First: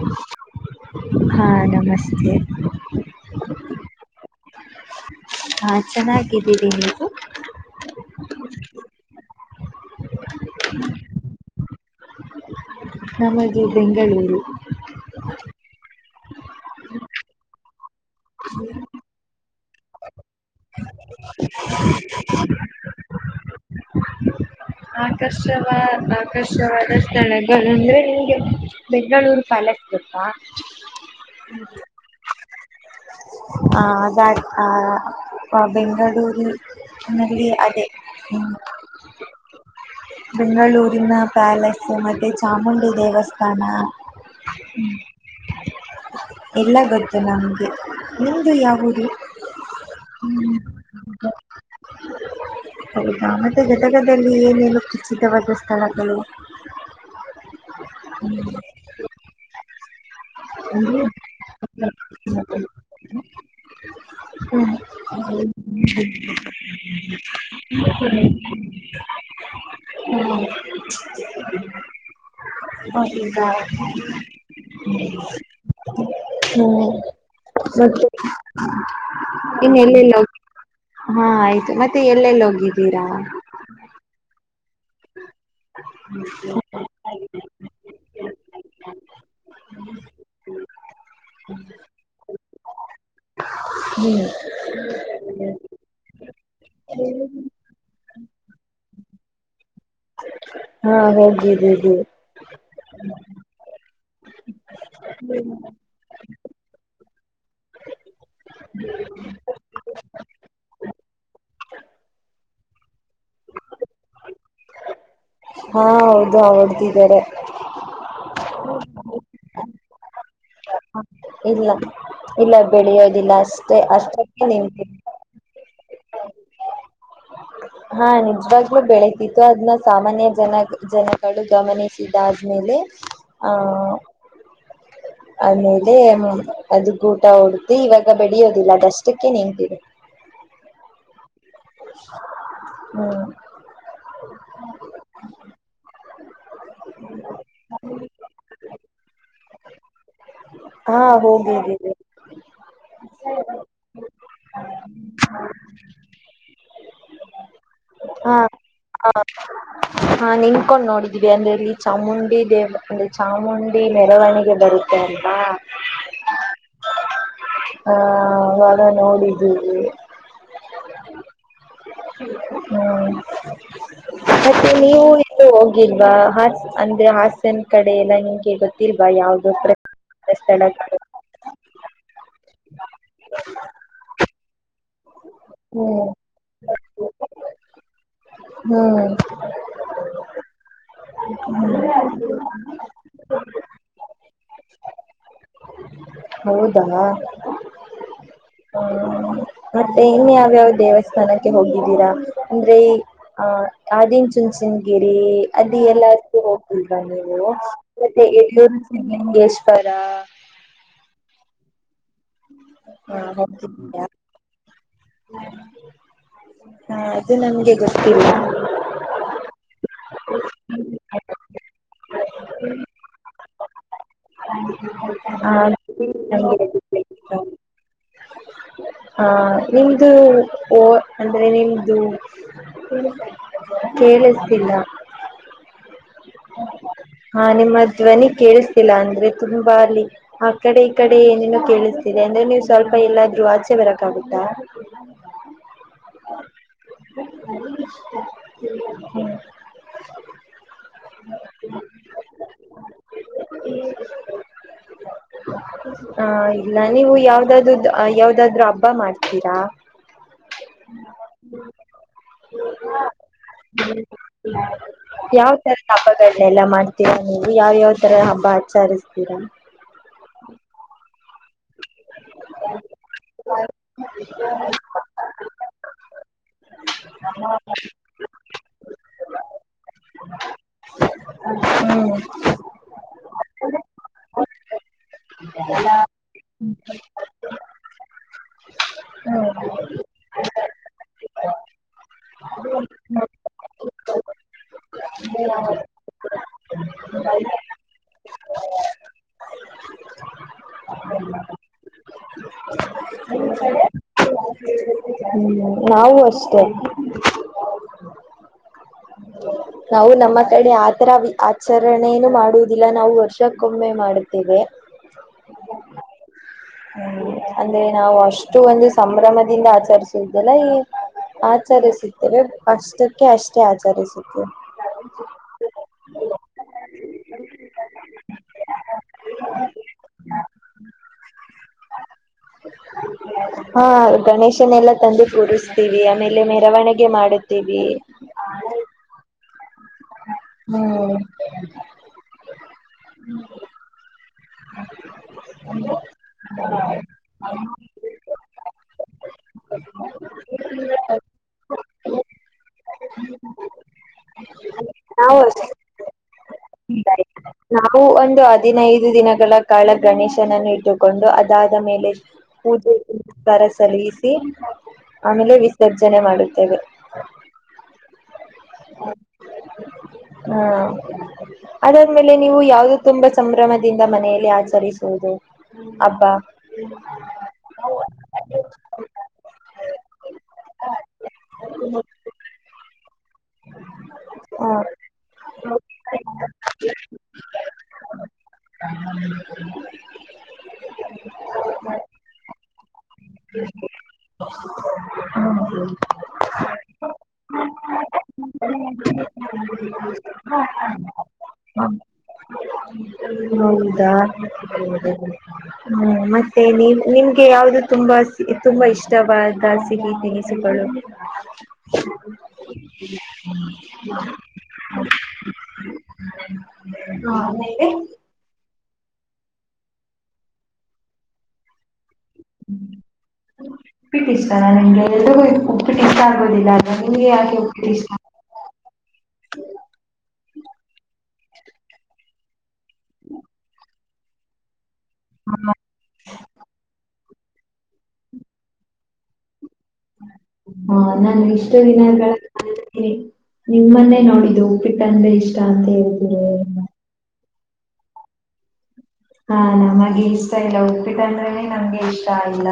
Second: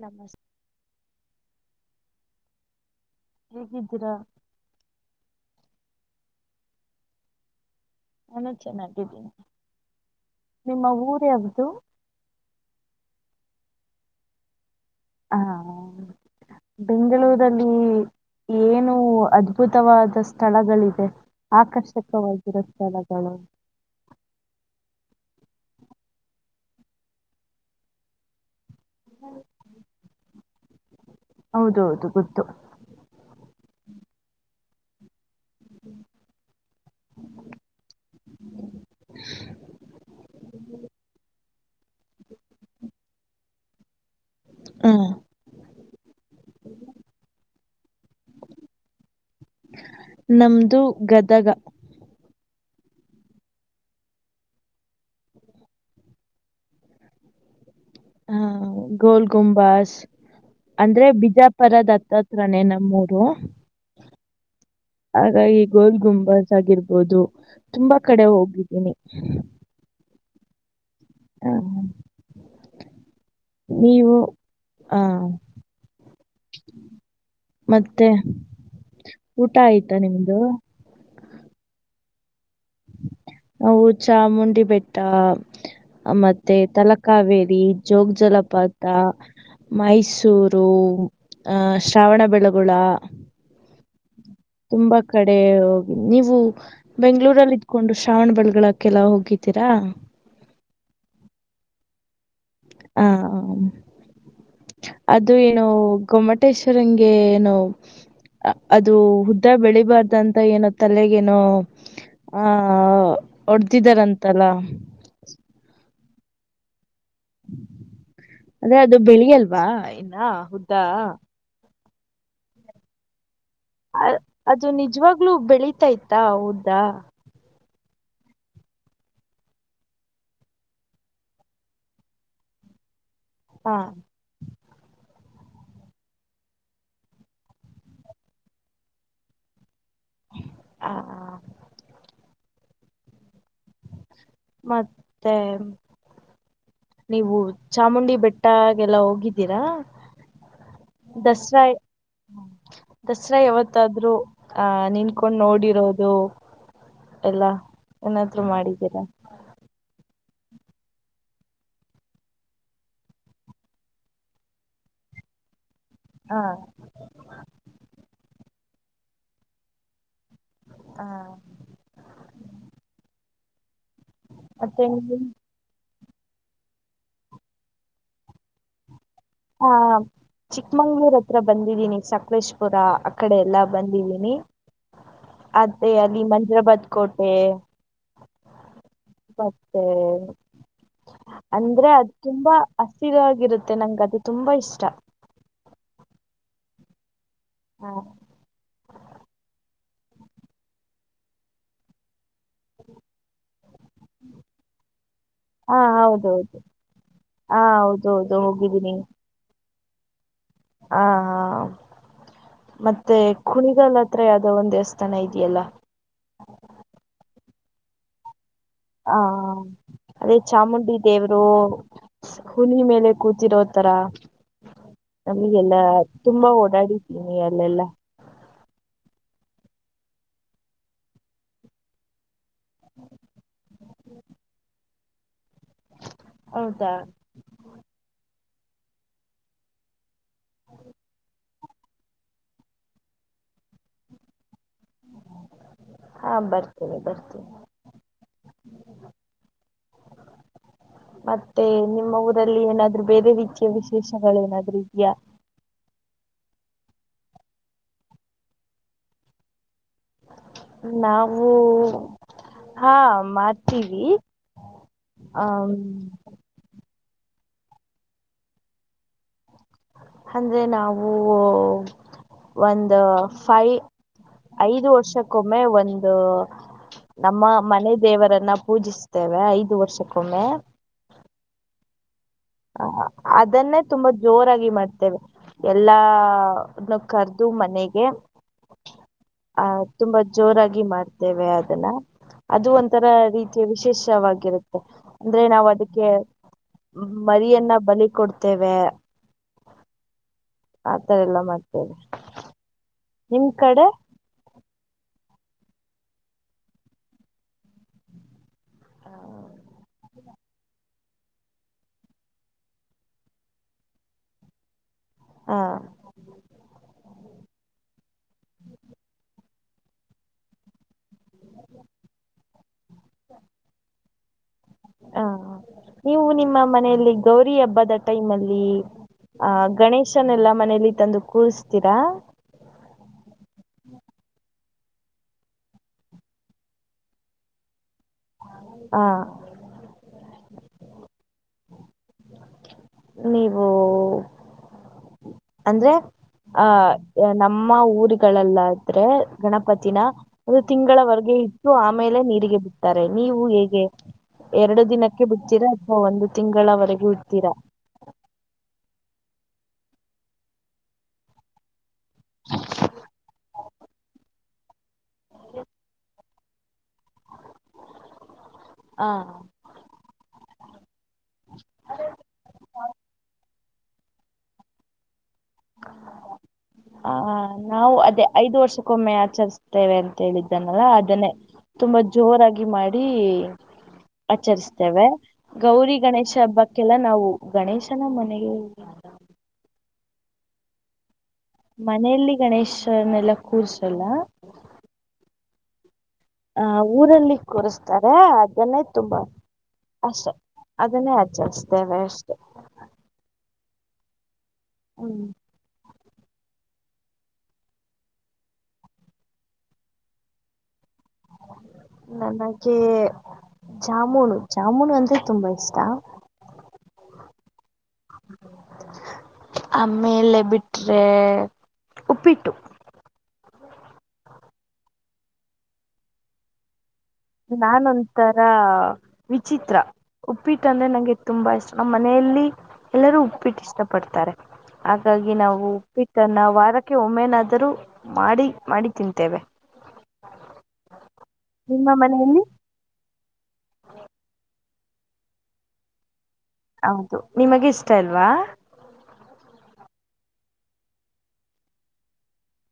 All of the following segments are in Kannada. ನಮಸ್ತೆ ಹಾ ನಸ್ತೆ ಹೇಗಿದ್ದೀರಾ ಹಾ ಚೆನ್ನಾಗಿದ್ದೀರಿ ನೀವು ನಾನು ಚೆನ್ನಾಗಿದ್ದೀನಿ ನಿಮ್ಮ ಊರ ಯಾವ್ದು ನಮಗೆ ಬೆಂಗಳೂರು ಹಾ ಬೆಂಗಳೂರಲ್ಲಿ ಏನು ಅದ್ಭುತವಾದ ಸ್ಥಳಗಳಿದೆ ಆಕರ್ಷಕವಾಗಿರೋ ಸ್ಥಳಗಳು ಆಕರ್ಷವಾ ಆಕರ್ಷವಾದ ಸ್ಥಳಗಳು ಅಂದ್ರೆ ನಿಂಗೆ ಬೆಂಗಳೂರು ಪ್ಯಾಲೆಸ್ ಗೋತ್ತಾ [unintelligible] ಹೌದು ಹೌದು ಗೊತ್ತು ಆ ಆ ಆ ಬೆಂಗಳೂರಿ ನಲ್ಲಿ ಅದೇ ಹ್ಮ ಬೆಂಗಳೂರಿನ ಪ್ಯಾಲೆ ಮತ್ತೆ ಚಾಮುಂಡಿ ದೇವಾಸ್ ಕಾನ ಹ್ಮ ಹ್ಮ್ ಎಲ್ಲ ಗದ್ದ ನಮಗೆ ನಿಮಂದು ಯವುದು ನಮದು ಗದಗ ಹ ಮತ್ತೆ ಗದಗದಲ್ಲಿ ಏನೇನು ಉಚಿತವಾದ ಸ್ಥಳಗಳು ಹಾ ಗೋಲ್ ಕುುಮಂಬಸ್ ಅಂದ್ರೆ ಬಿಜ ಪರದ ಹತ್ತತ್ರನೇ ನಮ್ಮೂರು ಹ್ಮ್ ಹಾಗಾಗಿ ಗೋಲ್ ಗುಂಬಾಸ್ ಆಗಿರ್ಬದು ಹೌದು ತುಂಬಾ ಕಡೆ ಹೋಗಿದ್ದೀನಿ ಹ್ಮ ಹ ಆ ಹ್ಮ ಮತ್ತೆ ಊಟ ಮೆ ಇನ್ನ ಆಯ್ತಾ ಎಲ್ಲ ನಿಮ್ದು ಹಾ ಆಯ್ತು ಮತ್ತೆ ಎಲ್ಲೆಲ್ಲಿ ಹೋಗಿದ್ರ ಹೌ ಚಾಮುಂಡಿ ಬೆಟ್ಟಾ ಮತ್ತೆ ತಲಕಾವೇರಿ ಜೋಗ ಜಲಪಾತ ಮೈಸೂರು ಅ ಶ್ರಾವಣಬೆಳಗುಳ ಹ್ಮ್ ತುಂಬಾ ಕಡೇ ನೀವು ಬೆಂಗಳೂರಲ್ಲಿ ಇದಕೊಂಡು ಶ್ರಾವಣ ಬೆಳೆಗಳಕ್ಕೆಲ್ಲ ಹೋಗಿದ್ದೀರಾ ಹಾ ಹೋಗಿದಿವಿ ಹ ಅದು ಏನೋ ಗೊಮಟೇಶ್ವರಂಗೆ ಏನೋ ಅದು ಹುದ್ದ ಬೆಳಿಬಾರ್ದ ಅಂತ ಏನೋ ತಲೆಗೇನೋ ಆಹ ಹೊಡದಿದಾರಂತಲ್ಲ ಹಾ ಹೌದು ಆ ಹೊಡಿದರೆ ಅದೇ ಅದು ಬೆಳಿಯಲ್ವಾ ಇನ್ನ ಹುದ್ದ ಇಲ್ಲ ಇಲ್ಲ ಬೆಳೆಯೋದಿಲ್ಲ ಅಷ್ಟೆ ಅಷ್ಟತ್ತ ನಿ [unintelligible] [unintelligible] ಆತ ಆಯ್ತಾ ಹೌದಾ ಹಾ ನಿಜವಾಗ್ಲೂ ಬೆಳತಿತ್ತು ಅದ್ನ್ನ ಸಾಮಾನ್ಯ ಜನ ಜನಗಳು ಗಮನಿಸಿದ ಆದ್ಮೇಲೆ ಹ ಆಮೇಲೆ ಅದು ಗುಟ ಹೊಡ್ಧಿ ಇವಾಗ ಬೆಳಿಯೋದಿಲ್ಲ ಅದಷ್ಟಕ್ಕೆ ನಿಂತಿದೆ ಹ ಹ ಹ್ಮ್ ಮತ್ತೆ ನೀವು ಚಾಮುಂಡಿ ಬೆಟ್ಟಾಗೆಲ್ಲ ಹೋಗಿದ್ದೀರಾ ಹಾ ದಸರಾ ಹೋಗಿದಿವಿ ದಸರಾ ಯಾವತ್ತಾದ್ರು ಆ ನಿನ್ಕೊಂಡ್ ನೋಡಿರೋದು ಎಲ್ಲ ಏನದ್ರ ಮಾಡಿ ಹ ಹಾ ನಿನ್ಕೊಂಡ್ ನೋಡಿದೀವಿ ಅಂದ್ರೆ ಇಲ್ಲಿ ಚಾಮುಂಡಿ ದೇವ ಅಂದ್ರೆ ಚಾಮುಂಡಿ ಮೆರವಣಿಗೆ ಬರುತ್ತೆ ಅಲ್ವ ಹಾ ಹ ಅವಾಗ ನೋಡಿದ್ದೀವಿ ಹಾ ಹ್ಮ್ ಮತ್ತೆ ನೀವು ಎಲ್ಲೂ ಹೋಗಿಲ್ವ [unintelligible] ಹ ಅಂದ್ರೆ ಹಾಸನ ಕಡೆ ಎಲ್ಲ ನಿಂಗೆ ಗೊತ್ತಿಲ್ಲ [unintelligible] ಯಾವವುದೋ [unintelligible] ಬಂದಿದೀನಿ ಸಕಲೇಶಪುರ ಆ ಕಡೆ ಎಲ್ಲ ಬಂದಿದ್ದೀನಿ ಅದೇ ಹ್ಮ್ ಅಲ್ಲಿ ಮಜರಾ ಬತ್ [unintelligible] ಕೋಟೆ ಹ್ಮ್ ಮತ್ತೆ ಅಂದ್ರೆ ಅದು ತುಂಬಾ ಅಸ್ರವಾಗಿರುತ್ತೆ ನಂಗ ಅದು ತುಂಬ ಇಷ್ಟ ಹೌದಾ ಹ್ಮ ಹ್ಮ್ ಮತ್ತೆ ಇನ್ ಯಾವ್ಯಾವ ದೇವಸ್ಥಾನಕ್ಕೆ ಹೋಗಿದ್ದೀರಾ ಅಂದ್ರೆ ಈ ಆಹ [unintelligible] ಆದಿಚುಂಚನಗಿರಿ ಹಾ ಅಲ್ಲಿ ಎಲ್ಲಕ್ಕೂ ಹೌದೌದು ಹೋಗಿಲ್ವ ನೀವು ಹಾ ಮತ್ತೆ ಹೌದೌದು ಯಡಿಯೂರು ಹೋಗಿದ್ದೀನಿ ಸಿದ್ದಲಿಂಗೇಶ್ವರ ಸರ ಹಾ ಹಾ ಮತ್ತೆ ಕುಣಿಗಲ್ ಹತ್ರ ಯಾವ್ದೋ ಒಂದ್ ದೇವಸ್ಥಾನ ಇದೆಯಲ್ಲ ಜಸ್ತಿಲ್ಲ [unintelligible] ದೇವ್ರೂ ಹುನಿ ಮೇಲೆ ಕೂತಿರೋ ತರ ಆ ನಮಿಗೆಲ್ಲಾ ತುಂಬಾ ನಮ್ಗೆ ಓಡಾಡಿದ್ದೀನಿ ಲ್ಲೆಲ್ಲ ಹ ನಿಮ್ದು ಓ ಅಂದ್ರೆ ನಿಮ್ದು [inaudible] ಕೇಳಿಸ್ತಿಲ್ಲ ಹೌದಾ ಹಾ ನಿಮ್ಮ ಧ್ವನಿ ಕೇಳಿಸ್ತಿಲ್ಲಾ ಅಂದ್ರೆ ತುಂಬಾ ಅಲ್ಲಿ ಆ ಕಡೆ ಈ ಕಡೆ ಏನೇನು ಕೇಳಿಸ್ತಿದೆ ಅಂದ್ರೆ ನೀವ್ ಸ್ವಲ್ಪ ಎಲ್ಲಾದ್ರು ಆಚೆ ಬರಕ್ಕಾಗುತ್ತಾ ಹಾ ಬರ್ತಿನೆ ಬರ್ತಿನೆ [unintelligible] ಮತ್ತೆ ನಿಮ್ಮ ಊರಲ್ಲಿ ಏನಾದ್ರು ಬೇರೆ ರೀತಿಯ ವಿಶೇಷಗಳೇನಾದ್ರು ಇದ್ಯಾ? ಹ ಇಲ್ಲ ನೀವು ಯಾವ್ದಾದ್ ಯಾವ್ದಾದ್ರು ಹಬ್ಬ ಮಾಡ್ತೀರಾ? ನಾವು ಹಾ ಮ ಹ್ಮ ಯಾವ್ ತರ ತಾಪಗಳ್ನ ಎಲ್ಲ ಮಾಡ್ ತಿರ ನೀವು ಯಾವ್ ಯಾವ್ ತರ ಹಬ್ಬ ಆಚಾರ್ಯ ಅಂದ್ರೆ ನಾವೂ ಹು ಒಂದು ಫೈ ಐದು ವರ್ಷಕ್ ಒಮ್ ಒಮ್ಮೆ ಒಂದು ನಮ್ಮ ಮನೆ ದೇವರನ್ ಪೂಜಿಸ್ತೇವೆ ಐದು ವರ್ಷಕ್ಕೊಮ್ಮೆ ಹ್ಮ್ ಅದನ್ನೇ ತುಂಬಾ ಜೋರಾಗಿ ಮಾಡ್ತೇವೆ, ಎಲ್ಲರ್ನೂ ಕರ್ದು ಮನೆಗೆ ಹ್ಮ್ ಆಹ್ ತುಂಬಾ ಜೋರಾಗಿ ಮಾಡ್ತೇವೆ ಅದನ್ನ, ಅದು ಒಂಥರ ರೀತಿಯ ವಿಶೇಷವಾಗಿರುತ್ತೆ ಅಂದ್ರೆ ನಾವ್ ಅದಿಕ್ಕೆ ಮರಿಯನ್ನ ಬಲಿ ಕೊಡ್ತೇವೆ, ಆತರ ಎಲ್ಲ ಮಾಡ್ತೇವೆ ನಿಮ್ ಕಡೆ ಹ್ಮ್ ನಾವು ಅಷ್ಟೇ ಹ ನಾವು ನಮ್ಮ ಕಡೆ ಆತರ ಆಚರಣೆನು ಮಾಡುವುದಿಲ್ಲ ನಾವು ವರ್ಷಕ್ಕೊಮ್ಮೆ ಮಾಡುತ್ತೇವೆ ಹಾ ಹ್ಮ್ ಅಂದ್ರೆ ನಾವು ಅಷ್ಟು ಒಂದು ಸಂಭ್ರಮದಿಂದ ಆಚರಿಸುದಲ್ಲ ಈ ಆಚರಿಸುತ್ತೇವೆ ಅಷ್ಟಕ್ಕೆ ಅಷ್ಟೇ ಆಚರಿಸುತ್ತೇವ್ ಹಾ ನೀವು ನಿಮ್ಮ ಮನೆಯಲ್ಲಿ ಗೌರಿ ಹಬ್ಬದ ಟೈಮಲ್ಲಿ ಆಹ್ ಗಣೇಶನೆೆಲ್ಲ ಮನೆಯಲ್ಲಿ ತಂದು ಕೂರ್ಸ್ತೀರಾ? ನೆಲ್ಲ ತಂದು ಕೂರಿಸ್ತೀವಿ ಆಮೇಲೆ ಮೆರವಣಿಗೆ ಮಾಡುತ್ತೀವಿ ಹಾ ಹ್ಮ್ ನೀವೂ ಅಂದ್ರೆ ಆಹ್ ನಮ್ಮ ಊರುಗಳಲ್ಲಾದ್ರೆ ಗಣಪತಿನ ಒಂದ್ ತಿಂಗಳವರೆಗೆ ಇಟ್ಟು ಆಮೇಲೆ ನೀರಿಗೆ ಬಿಡ್ತಾರೆ, ನೀವು ಹೇಗೆ ಎರಡು ದಿನಕ್ಕೆ ನಾವು ಅಷ್ಟೇ ಬಿಡ್ತೀರಾ ಅಥವಾ ಒಂದು ತಿಂಗಳವರೆಗೂ ಇಡ್ತೀರಾ? ನಾವು ಒಂದು ಹದಿನೈದು ದಿನಗಳ ಕಾಲ ಗಣೇಶನನ್ನು ಇಟ್ಟುಕೊಂಡು ಅದಾದ ಮೇಲೆ ಪೂಜೆ ಪುನಸ್ಕಾರ ಸಲ್ಲಿಸಿ ಆಮೇಲೆ ವಿಸರ್ಜನೆ ಮಾಡುತ್ [unintelligible] ಹಾ ಹಾ ಅದಾದ್ಮೇಲೆ ನೀವು ಯಾವ್ದು ತುಂಬಾ ಸಂಭ್ರಮ ಇಂದ ಮನೆಯಲ್ಲಿ ಆಚರಿಸುವುದು? ಹಬ್ಬ ಹ, ನಾವು ಅದೇ ಐದು ವರ್ಷ ಕ್ಕೊಮ್ಮೆ ಆಚರಿಸ್ತೇವೆ ಅಂತ ಹೇಳಿದ್ದನಲ್ಲ, ಅದನ್ನೇ ತುಂಬಾ ಜೋರಾಗಿ ಮಾಡಿ ಹ ಆಚರಿಸ್ತೇವೆ. ಗೌರಿ ಗಣೇಶ ಹಬ್ಬಕ್ಕೆಲ್ಲ ನಾವು ಗಣೇಶನ ಮನೆಗೆ ಮನೆಯಲ್ಲಿ ಗಣೇಶನೆಲ್ಲ ಕೂರ್ಸಲ್ಲ ಹ ಊರಲ್ಲಿ ಕೂರಿಸ್ತಾರೆ, ಅದನ್ನೇ, ತುಂಬಾ ಅಷ್ಟೆ. ಅದನ್ನೇ ಅಚರಿಸ್ತೇವೆ ಅಷ್ಟೆ. ಹೌದ? ಹ್ಮ್ [unintelligible] ಮತ್ತೆ ನೀವು, ನಿಮ್ಗೆ ಯಾವುದು ತುಂಬ, ತುಂಬಾ ಇಷ್ಟವಾದ ಸಿಹಿ ತಿನಿಸುಗಳು? ನನಗೆ ಜಾಮೂನು. ಜಾಮೂನು ಅಂದ್ರೆ ತುಂಬಾ ಇಷ್ಟ ಹಾ ಆಮೇಲೆ ಬಿಟ್ರೆ ಉಪ್ಪಿಟ್ಟು. ಉಪ್ಪಿಟ್ಟು ಇಷ್ಟಾನ ನಿಮಗೆ? ಎಲ್ರಿಗೂ ಉಪ್ಪಿಟ್ಟು ಇಷ್ಟ ಆಗೋದಿಲ್ಲ ಅಲ್ವಾ ನಿಮ್ಗೆ ಯಾಕೆ ನಾನು ಉಪ್ಪಿಟ್ಟು ಇಷ್ಟ ಒಂಥರಾ ವಿಚಿತ್ರ. ಉಪ್ಪಿಟ್ಟ ಅಂದ್ರೆ ನಂಗೆ ತುಂಬಾ ಇಷ್ಟ. ನಮ್ಮ ಮನೆಯಲ್ಲಿ ಎಲ್ಲರ್ಗೂ ಉಪ್ಪಿಟ್ಟು ಇಷ್ಟ. ಪಡ್ತಾರೆ. ಹಾಗಾಗಿ ನಾವು ಉಪ್ಪಿಟ್ವನ್ನ ವಾರಕ್ಕೆ ಒಮ್ಮೆನಾದ ಮಾಡಿ-ಮಾಡಿ ತಿಂತೇವೆ. ಹಾ [unintelligible] ನಾನು ಇಷ್ಟ ನಿಮ್ಮ ದಿನ ಮನೆಯಲ್ಲಿ [unintelligible] ನಿಮ್ ಮನೇಲ್ ಮಾಡಿದ್ದು. ಉಪ್ಪಿಟ್ ಅಂದ್ರೆ ಇಷ್ಟ ಅಂತ ಹೇಳಿ. ಹ್ಮ ಹೌದು ನಿಮಗೆ ಇಷ್ಟ ಅಲ್ವಾ? ಹಾ, ನಮಗೆ ಇಷ್ಟ ಇಲ್ಲ. ಉಪ್ಪಿಟ್ಟು ಅಂದ್ರನೆ ನಮ್ಗೆ ಇಷ್ಟ ಆಗಲ್ಲ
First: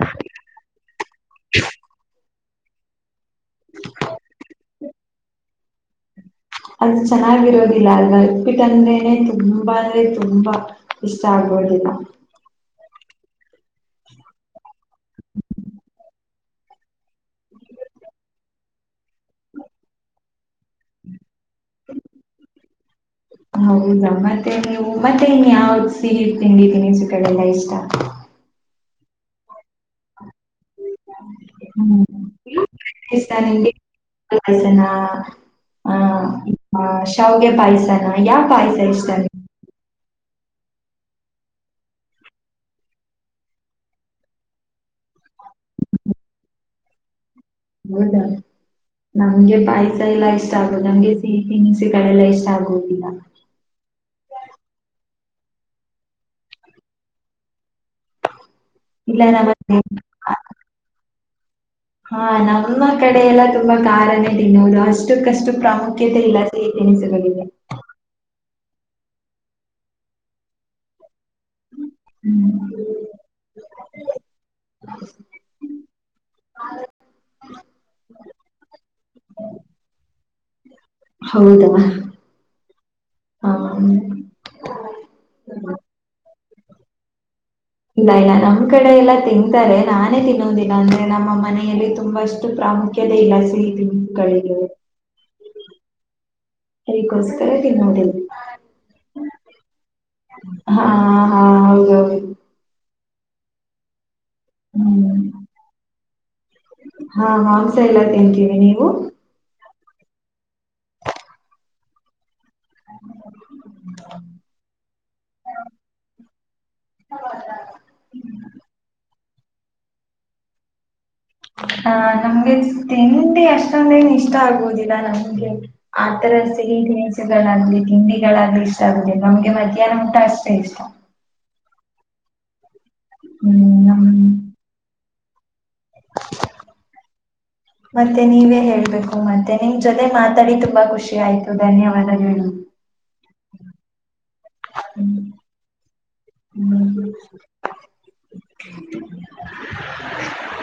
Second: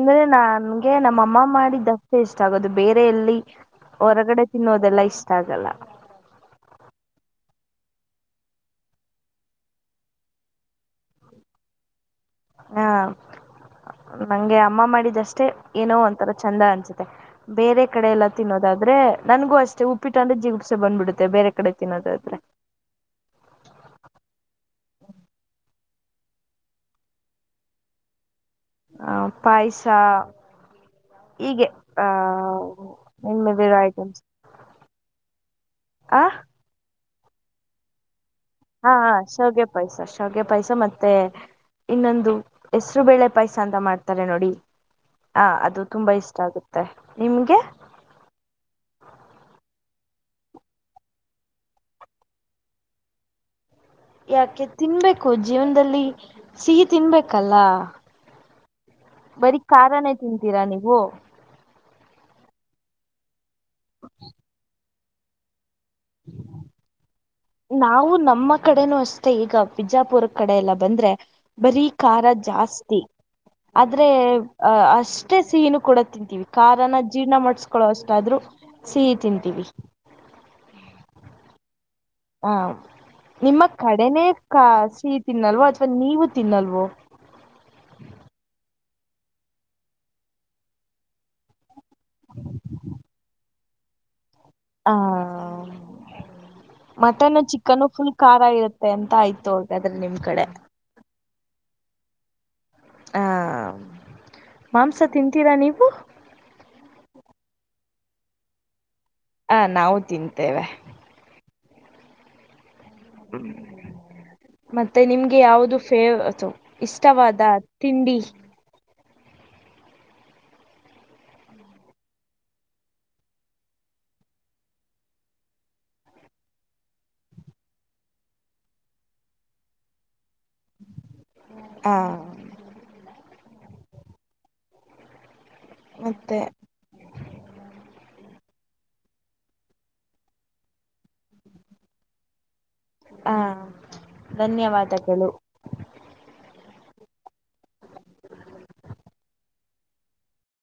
ಅಂದ್ರೆ ನನ ಗೆ ನಮ್ಮಮ್ಮ ಮಾಡಿದ್ದ ಇಷ್ಟ ಆಗೋದು, ಬೇರೆ ಎಲ್ಲಿ ಹೊರಗಡೆ ತಿನ್ನೋದೆಲ್ಲಾ ಇಷ್ಟ ಆಗಲ್ಲ. ಅದು ಚೆನ್ನಾಗಿರೋದಿಲ್ಲ. ಅಲ್ ಉಪ್ಪಿಟ್ಟು ಅಂದ್ರೇನೆ ತುಂಬಾ ಅಂದ್ರೆ ತುಂಬಾ ಇಷ್ಟ ಆಗೋದಿಲ್ಲ. ಹಾ ನಂಗೆ ಅಮ್ಮ ಮಾಡಿದಷ್ಟೇ ಏನೋ ಒಂಥರ ಚಂದ ಅನ್ಸುತ್ತೆ. ಬೇರೆ ಕಡೆ ಎಲ್ಲ ತಿನ್ನೋದಾದ್ರೆ ನನ್ಗೂ ಅಷ್ಟೇ ಉಪ್ಪಿಟ್ಟು ಅಂದ್ರೆ ಜಿಗುಪ್ಸೆ ಬಂದ್ಬಿಡುತ್ತೆ ಬೇರೆ ಕಡೆ ತಿನ್ನೋದಾದ್ರೆ ಹೌದಾ ಮತ್ತೆ ನೀವು ಮತ್ತೆ ಇನ್ ಯಾವ್ದ್ ಸಿಹಿ ತಿಂಡಿ ತಿನಿಸುಗಳು ಇಷ್ಟ ಹ ಪಾಯಸ ಹಗೆ ಹ್ಮ್ ಆಹ ಪಾಯಸನಿಗೆ ನಿಮ್ಮೆದರ ಐಟಮ್ಸ್ ಪಾಯಸನ ಆ ಶಾವಿಗೆ ಪಾಯಸನ ಯಾ ಪಾಯಸ ಇಷ್ಟಾರೆ [unintelligible] ಗೆ ಪಾಯಸ ಮತ್ತೆ ಇನ್ನೊಂದು ಹೆಸರು ಬೇಳೆ ಪಾಯಸ ಅಂತ ಮಾಡ್ತಾರೆ ನೋಡಿ ಹ ಅದು ತುಂಬಾ ಇಷ್ಟ ಆಗುತ್ತೆ ಮತ್ತೆ ನಿಮ್ಗೆ ಹೌದಾ ನಮ್ಗೆ ಪಾಯಸ ಎಲ್ಲಾ ಇಷ್ಟ ಆಗುದು ನಂಗೆ ಸಿಹಿ ತಿನಿಸಿ ಕಗಳೆಲ್ಲ ಇಷ್ಟ ಆಗುದಿಲ್ಲ ಯಾಕೆ ತಿನ್ಬೇಕು ಜೀವನದಲ್ಲಿ ಸಿಹಿ ತಿನ್ಬೇಕಲ್ಲ ಇಲ್ಲ ನಮ್ಮ ಬರೀ ಮನೆ- ಕಾರಖನೇ ತಿಂತೀರಾ ನೀವು ಹಾ ನಮ್ಮ ಕಡೆ ಎಲ್ಲ ತುಂಬಾ ಕಾರನೇ ತಿನ್ನೋರು ಅಷ್ಟಕ್ಕಷ್ಟು ಪ್ರಾಮುಖ್ಯ [unintelligible] ಇಲ್ಲಾ ಸಿಹಿ ತಿನಿಸು ಸಿಗಲಿಲ್ಲ [unintelligible] [inaudible] ನಾವು ನಮ್ಮ ಕಡೆನೂ ಅಷ್ಟೇ ಈಗ ಬಿಜಾಪುರ ಕಡೆ ಎಲ್ಲ ಬಂದ್ರೆ ಬರೀ ಖಾರ ಹ್ಮ್ ಜಾಸ್ತಿ ಆದ್ರೆ ಅಹ ಅಷ್ಟೇ ಸಿಹಿನೂ ಕೂಡ ತಿಂತೀವಿ ಖಾರನ ಜೀರ್ಣ ಮಾಡಸ್ಕೊಳ್ಳೋ ಅಷ್ಟಾದ್ರೂ ಸಿಹಿ ತಿಂತೀವಿ ಹೌದಾ ಹ ಆ ನಿಮ್ಮ ಕಡೆನೇ ಕ ಸಿಹಿ ತಿನ್ನಲ್ವ ಅಥವಾ ನೀವು ತಿನ್ನಲ್ವ ಇಲ್ಲ ಇಲ್ಲ ನಮ್ ಕಡೆ ಎಲ್ಲಾ ತಿಂತಾರೆ ನಾನೇ ತಿನ್ನೋದಿಲ್ಲ ಅಂದ್ರೆ ನಮ್ಮಮ್ಮ ಮನೆಯಲ್ಲಿ ತುಂಬಾ ಅಷ್ಟು ಪ್ರಾಮುಖ್ಯತೆ ಇಲ್ಲ ಸಿ ಕ [unintelligible] ಹ ಮಟನ್ ಅದಕ್ಕೋಸ್ಕರ ಚಿಕನ್ ತಿನ್ನೋದಿಲ್ಲ ಫುಲ್ ಖಾರ ಇರುತ್ತೆ ಅಂತ ಆಯ್ತು ಹಗೆ ಅದ್ರೆ ನಿಮ್ ಕಡೆ ಹಾ ಹಾ ಹೌದೌದು ಹ ಮಾಂಸ ಹ್ಮ್ ತಿಂತೀರಾ ನೀವು ಹಾ ಮಾಂಸ ಎಲ್ಲಾ ತಿಂತೀವಿ ನೀವು ಹ ನಾವು ತಿಂತೇವೆ ಮತ್ತೆ ನಿಮ್ಗೆ ಯಾವುದು ಫೇವ ಇಷ್ಟವಾದ ತಿಂಡಿ ಹ ನಮ್ಗೆ ತಿಂಡಿ ಅಷ್ಟೊಂದೇನು ಇಷ್ಟ ಆಗುವುದಿಲ್ಲ ನಮ್ಗೆ ಆತರ ಸಿಹಿ ತಿನಸುಗಳಾಗ್ಲಿ ತಿಂಡಿಗಳಾಗ್ಲಿ ಇಷ್ಟ ಆಗುದಿಲ್ಲ ನಮ್ಗೆ ಮಧ್ಯಾಹ್ನ ಊಟ ಅಷ್ಟೇ ಇಷ್ಟ ಹಾ ಹ್ಮ್ ಹ್ಮ ಮತ್ತೆ ಮತ್ತೆ ನೀವೇ ಹೇಳ್ಬೇಕು ಮತ್ತೆ ನಿಮ್ ಜೊತೆ ಮಾತಾಡಿ ತುಂಬಾ ಖುಷಿ ಆಯ್ತು ಧನ್ಯವಾದ ಹೇಳು ಹಾ ಧನ್ಯವಾದಗಳು ಹ್ಮ್